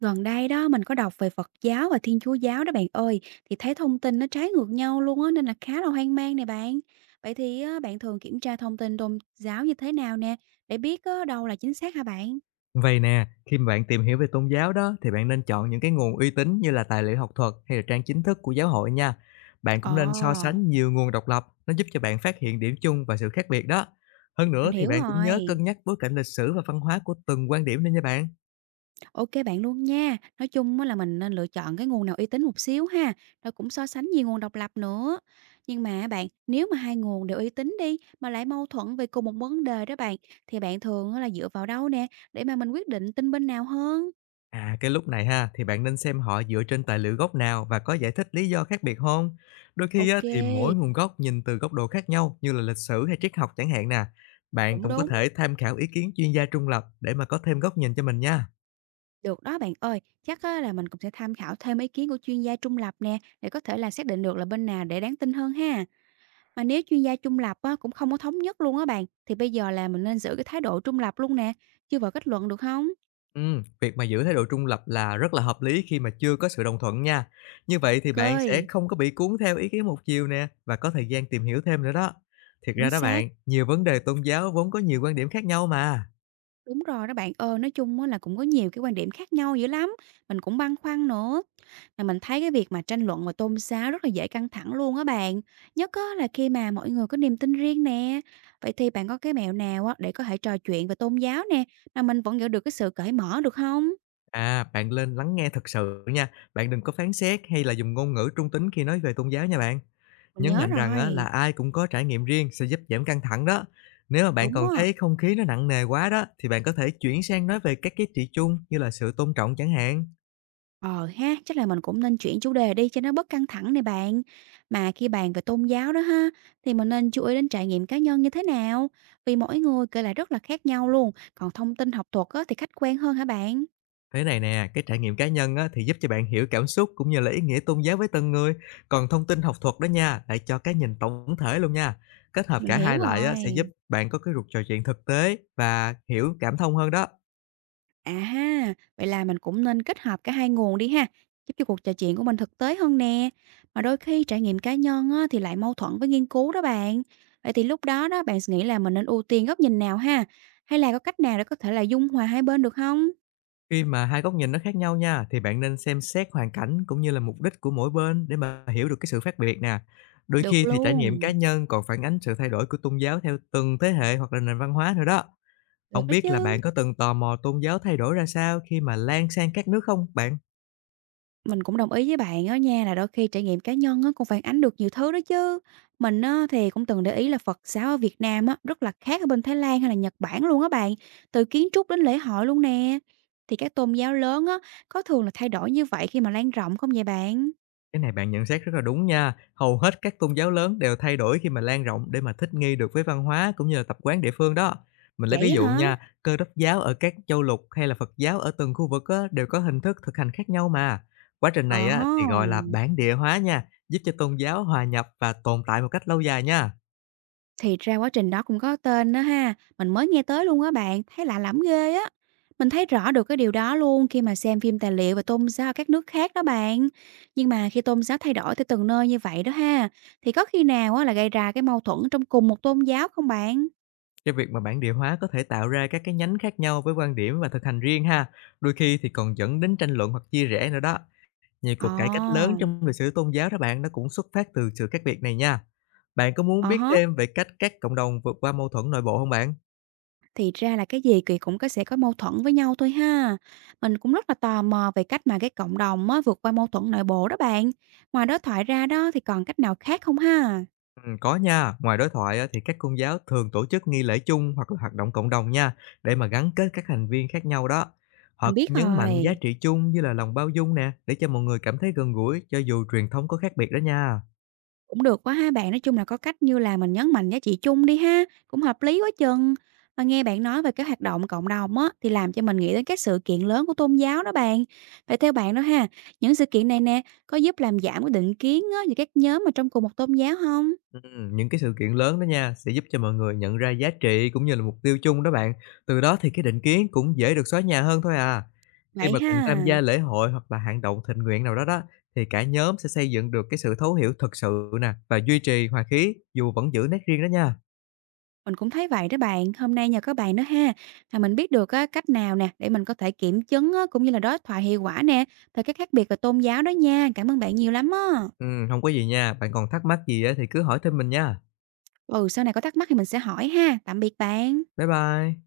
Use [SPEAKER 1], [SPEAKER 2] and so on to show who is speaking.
[SPEAKER 1] Gần đây đó mình có đọc về Phật giáo và Thiên Chúa giáo đó bạn ơi, thì thấy thông tin nó trái ngược nhau luôn á nên là khá là hoang mang nè bạn. Vậy thì á, bạn thường kiểm tra thông tin tôn giáo như thế nào nè để biết á, đâu là chính xác hả bạn?
[SPEAKER 2] Vậy nè, khi mà bạn tìm hiểu về tôn giáo đó thì bạn nên chọn những cái nguồn uy tín như là tài liệu học thuật hay là trang chính thức của giáo hội nha. Bạn
[SPEAKER 1] Ồ,
[SPEAKER 2] cũng nên so sánh nhiều nguồn độc lập, nó giúp cho bạn phát hiện điểm chung và sự khác biệt đó. Hơn
[SPEAKER 1] mình
[SPEAKER 2] nữa thì
[SPEAKER 1] hiểu
[SPEAKER 2] bạn cũng nhớ
[SPEAKER 1] rồi.
[SPEAKER 2] cân nhắc bối cảnh lịch sử và văn hóa của từng quan điểm nên nha bạn.
[SPEAKER 1] Ok bạn luôn nha. Nói chung á là mình nên lựa chọn cái nguồn nào uy tín một xíu ha, rồi cũng so sánh nhiều nguồn độc lập nữa. Nhưng mà bạn, nếu mà hai nguồn đều uy tín đi mà lại mâu thuẫn về cùng một vấn đề đó bạn, thì bạn thường á là dựa vào đâu nè để mà mình quyết định tin bên nào hơn?
[SPEAKER 2] À, cái lúc này ha thì bạn nên xem họ dựa trên tài liệu gốc nào và có giải thích lý do khác biệt không. Đôi khi á, thì mỗi
[SPEAKER 1] OK,
[SPEAKER 2] nguồn gốc nhìn từ góc độ khác nhau như là lịch sử hay triết học chẳng hạn nè. Bạn
[SPEAKER 1] cũng
[SPEAKER 2] cũng có
[SPEAKER 1] đúng.
[SPEAKER 2] thể tham khảo ý kiến chuyên gia trung lập để mà có thêm góc nhìn cho mình nha.
[SPEAKER 1] Được đó bạn ơi, chắc á là mình cũng sẽ tham khảo thêm ý kiến của chuyên gia trung lập nè, để có thể là xác định được là bên nào để đáng tin hơn ha. Mà nếu chuyên gia trung lập á, cũng không có thống nhất luôn á bạn, thì bây giờ là mình nên giữ cái thái độ trung lập luôn nè, chứ vào kết luận được không?
[SPEAKER 2] Việc mà giữ thái độ trung lập là rất là hợp lý khi mà chưa có sự đồng thuận nha. Như vậy thì bạn sẽ
[SPEAKER 1] OK,
[SPEAKER 2] không có bị cuốn theo ý kiến một chiều nè, và có thời gian tìm hiểu thêm nữa đó. Thiệt ra
[SPEAKER 1] chính
[SPEAKER 2] đó
[SPEAKER 1] xác.
[SPEAKER 2] bạn, nhiều vấn đề tôn giáo vốn có nhiều quan điểm khác nhau mà.
[SPEAKER 1] Đúng rồi đó bạn ơi, nói chung á là cũng có nhiều cái quan điểm khác nhau dữ lắm, mình cũng băn khoăn nữa. Mà mình thấy cái việc mà tranh luận về tôn giáo rất là dễ căng thẳng luôn á bạn, nhất á là khi mà mọi người có niềm tin riêng nè. Vậy thì bạn có cái mẹo nào á để có thể trò chuyện về tôn giáo nè, mà mình vẫn giữ được cái sự cởi mở được không?
[SPEAKER 2] À, bạn lên lắng nghe thật sự nha. Bạn đừng có phán xét hay là dùng ngôn ngữ trung tính khi nói về tôn giáo nha bạn.
[SPEAKER 1] Mình
[SPEAKER 2] Nhấn
[SPEAKER 1] nhớ
[SPEAKER 2] mạnh rằng á, là
[SPEAKER 1] rồi,
[SPEAKER 2] ai cũng có trải nghiệm riêng sẽ giúp giảm căng thẳng đó. Nếu mà bạn
[SPEAKER 1] đúng
[SPEAKER 2] còn
[SPEAKER 1] á.
[SPEAKER 2] thấy không khí nó nặng nề quá đó, thì bạn có thể chuyển sang nói về các giá trị chung như là sự tôn trọng chẳng hạn.
[SPEAKER 1] Ờ ha, chắc là mình cũng nên chuyển chủ đề đi cho nó bớt căng thẳng này bạn. Mà khi bàn về tôn giáo đó ha, thì mình nên chú ý đến trải nghiệm cá nhân như thế nào? Vì mỗi người kể lại rất là khác nhau luôn, còn thông tin học thuật á, thì khách quan hơn hả bạn?
[SPEAKER 2] Thế này nè, cái trải nghiệm cá nhân á, thì giúp cho bạn hiểu cảm xúc cũng như là ý nghĩa tôn giáo với từng người. Còn thông tin học thuật đó nha, lại cho cái nhìn tổng thể luôn nha. Kết hợp
[SPEAKER 1] Mình
[SPEAKER 2] cả hai
[SPEAKER 1] hiểu
[SPEAKER 2] lại á, sẽ giúp
[SPEAKER 1] rồi.
[SPEAKER 2] bạn có cái cuộc trò chuyện thực tế và hiểu cảm thông hơn đó.
[SPEAKER 1] À ha, vậy là mình cũng nên kết hợp cả hai nguồn đi ha, giúp cho cuộc trò chuyện của mình thực tế hơn nè. Mà đôi khi trải nghiệm cá nhân á, thì lại mâu thuẫn với nghiên cứu đó bạn. Vậy thì lúc đó đó, bạn nghĩ là mình nên ưu tiên góc nhìn nào ha? Hay là có cách nào để có thể là dung hòa hai bên được không?
[SPEAKER 2] Khi mà hai góc nhìn nó khác nhau nha, thì bạn nên xem xét hoàn cảnh cũng như là mục đích của mỗi bên để mà hiểu được cái sự khác biệt nè. Đôi
[SPEAKER 1] Được
[SPEAKER 2] khi thì trải nghiệm cá
[SPEAKER 1] luôn,
[SPEAKER 2] nhân còn phản ánh sự thay đổi của tôn giáo theo từng thế hệ hoặc là nền văn hóa nữa đó.
[SPEAKER 1] được
[SPEAKER 2] Không
[SPEAKER 1] đó
[SPEAKER 2] biết là
[SPEAKER 1] chứ.
[SPEAKER 2] bạn có từng tò mò tôn giáo thay đổi ra sao khi mà lan sang các nước không bạn?
[SPEAKER 1] Mình cũng đồng ý với bạn đó nha là đôi khi trải nghiệm cá nhân á cũng phản ánh được nhiều thứ đó chứ. Mình á thì cũng từng để ý là Phật giáo ở Việt Nam á rất là khác ở bên Thái Lan hay là Nhật Bản luôn á bạn, từ kiến trúc đến lễ hội luôn nè. Thì các tôn giáo lớn á có thường là thay đổi như vậy khi mà lan rộng không vậy bạn?
[SPEAKER 2] Cái này bạn nhận xét rất là đúng nha. Hầu hết các tôn giáo lớn đều thay đổi khi mà lan rộng để mà thích nghi được với văn hóa cũng như là tập quán địa phương đó. Mình lấy
[SPEAKER 1] Vậy
[SPEAKER 2] ví
[SPEAKER 1] á
[SPEAKER 2] dụ
[SPEAKER 1] hả?
[SPEAKER 2] nha, Cơ đốc giáo ở các châu lục hay là Phật giáo ở từng khu vực á, đều có hình thức thực hành khác nhau mà. Quá trình
[SPEAKER 1] Ờ
[SPEAKER 2] này á,
[SPEAKER 1] ha.
[SPEAKER 2] thì gọi là bản địa hóa nha, giúp cho tôn giáo hòa nhập và tồn tại một cách lâu dài nha.
[SPEAKER 1] Thì ra quá trình đó cũng có tên đó ha, mình mới nghe tới luôn á bạn, thấy lạ lẫm ghê á. Mình thấy rõ được cái điều đó luôn khi mà xem phim tài liệu về tôn giáo ở các nước khác đó bạn. Nhưng mà khi tôn giáo thay đổi theo từng nơi như vậy đó ha, thì có khi nào á là gây ra cái mâu thuẫn trong cùng một tôn giáo không bạn?
[SPEAKER 2] Cái việc mà bản địa hóa có thể tạo ra các cái nhánh khác nhau với quan điểm và thực hành riêng ha, đôi khi thì còn dẫn đến tranh luận hoặc chia rẽ nữa đó. Nhiều cuộc cải cách
[SPEAKER 1] Ồ,
[SPEAKER 2] lớn trong lịch sử tôn giáo đó bạn, nó cũng xuất phát từ sự khác biệt này nha. Bạn có muốn
[SPEAKER 1] ờ
[SPEAKER 2] biết
[SPEAKER 1] hớ,
[SPEAKER 2] thêm về cách các cộng đồng vượt qua mâu thuẫn nội bộ không bạn?
[SPEAKER 1] thì ra là cái gì kỳ cũng có sẽ có mâu thuẫn với nhau thôi ha. Mình cũng rất là tò mò về cách mà cái cộng đồng á vượt qua mâu thuẫn nội bộ đó bạn. Ngoài đối thoại ra đó thì còn cách nào khác không ha?
[SPEAKER 2] Có nha, ngoài đối thoại á, thì các tôn giáo thường tổ chức nghi lễ chung hoặc là hoạt động cộng đồng nha, để mà gắn kết các thành viên khác nhau đó. Họ
[SPEAKER 1] Mình
[SPEAKER 2] cũng
[SPEAKER 1] biết
[SPEAKER 2] nhấn mạnh giá
[SPEAKER 1] rồi.
[SPEAKER 2] trị chung như là lòng bao dung nè, để cho mọi người cảm thấy gần gũi cho dù truyền thống có khác biệt đó nha.
[SPEAKER 1] Cũng được quá ha bạn, nói chung là có cách như là mình nhấn mạnh giá trị chung đi ha, cũng hợp lý quá chừng. Mà nghe bạn nói về cái hoạt động cộng đồng á, thì làm cho mình nghĩ đến các sự kiện lớn của tôn giáo đó bạn. Vậy theo bạn đó ha, những sự kiện này nè, có giúp làm giảm cái định kiến á, về các nhóm mà trong cùng một tôn giáo không?
[SPEAKER 2] Những cái sự kiện lớn đó nha, sẽ giúp cho mọi người nhận ra giá trị cũng như là mục tiêu chung đó bạn. Từ đó thì cái định kiến cũng dễ được xóa nhà hơn thôi à. Khi
[SPEAKER 1] Vậy
[SPEAKER 2] mà cùng tham
[SPEAKER 1] ha,
[SPEAKER 2] gia lễ hội hoặc là hành động tình nguyện nào đó đó, thì cả nhóm sẽ xây dựng được cái sự thấu hiểu thực sự nè, và duy trì hòa khí dù vẫn giữ nét riêng đó nha.
[SPEAKER 1] mình cũng thấy vậy đó bạn. Hôm nay nhờ các bạn đó ha, mà mình biết được á, cách nào nè, để mình có thể kiểm chứng á, cũng như là đối thoại hiệu quả nè, về các khác biệt về tôn giáo đó nha. Cảm ơn bạn nhiều lắm á.
[SPEAKER 2] Không có gì nha, bạn còn thắc mắc gì á thì cứ hỏi thêm mình nha.
[SPEAKER 1] Ừ, sau này có thắc mắc thì mình sẽ hỏi ha. Tạm biệt bạn.
[SPEAKER 2] Bye bye.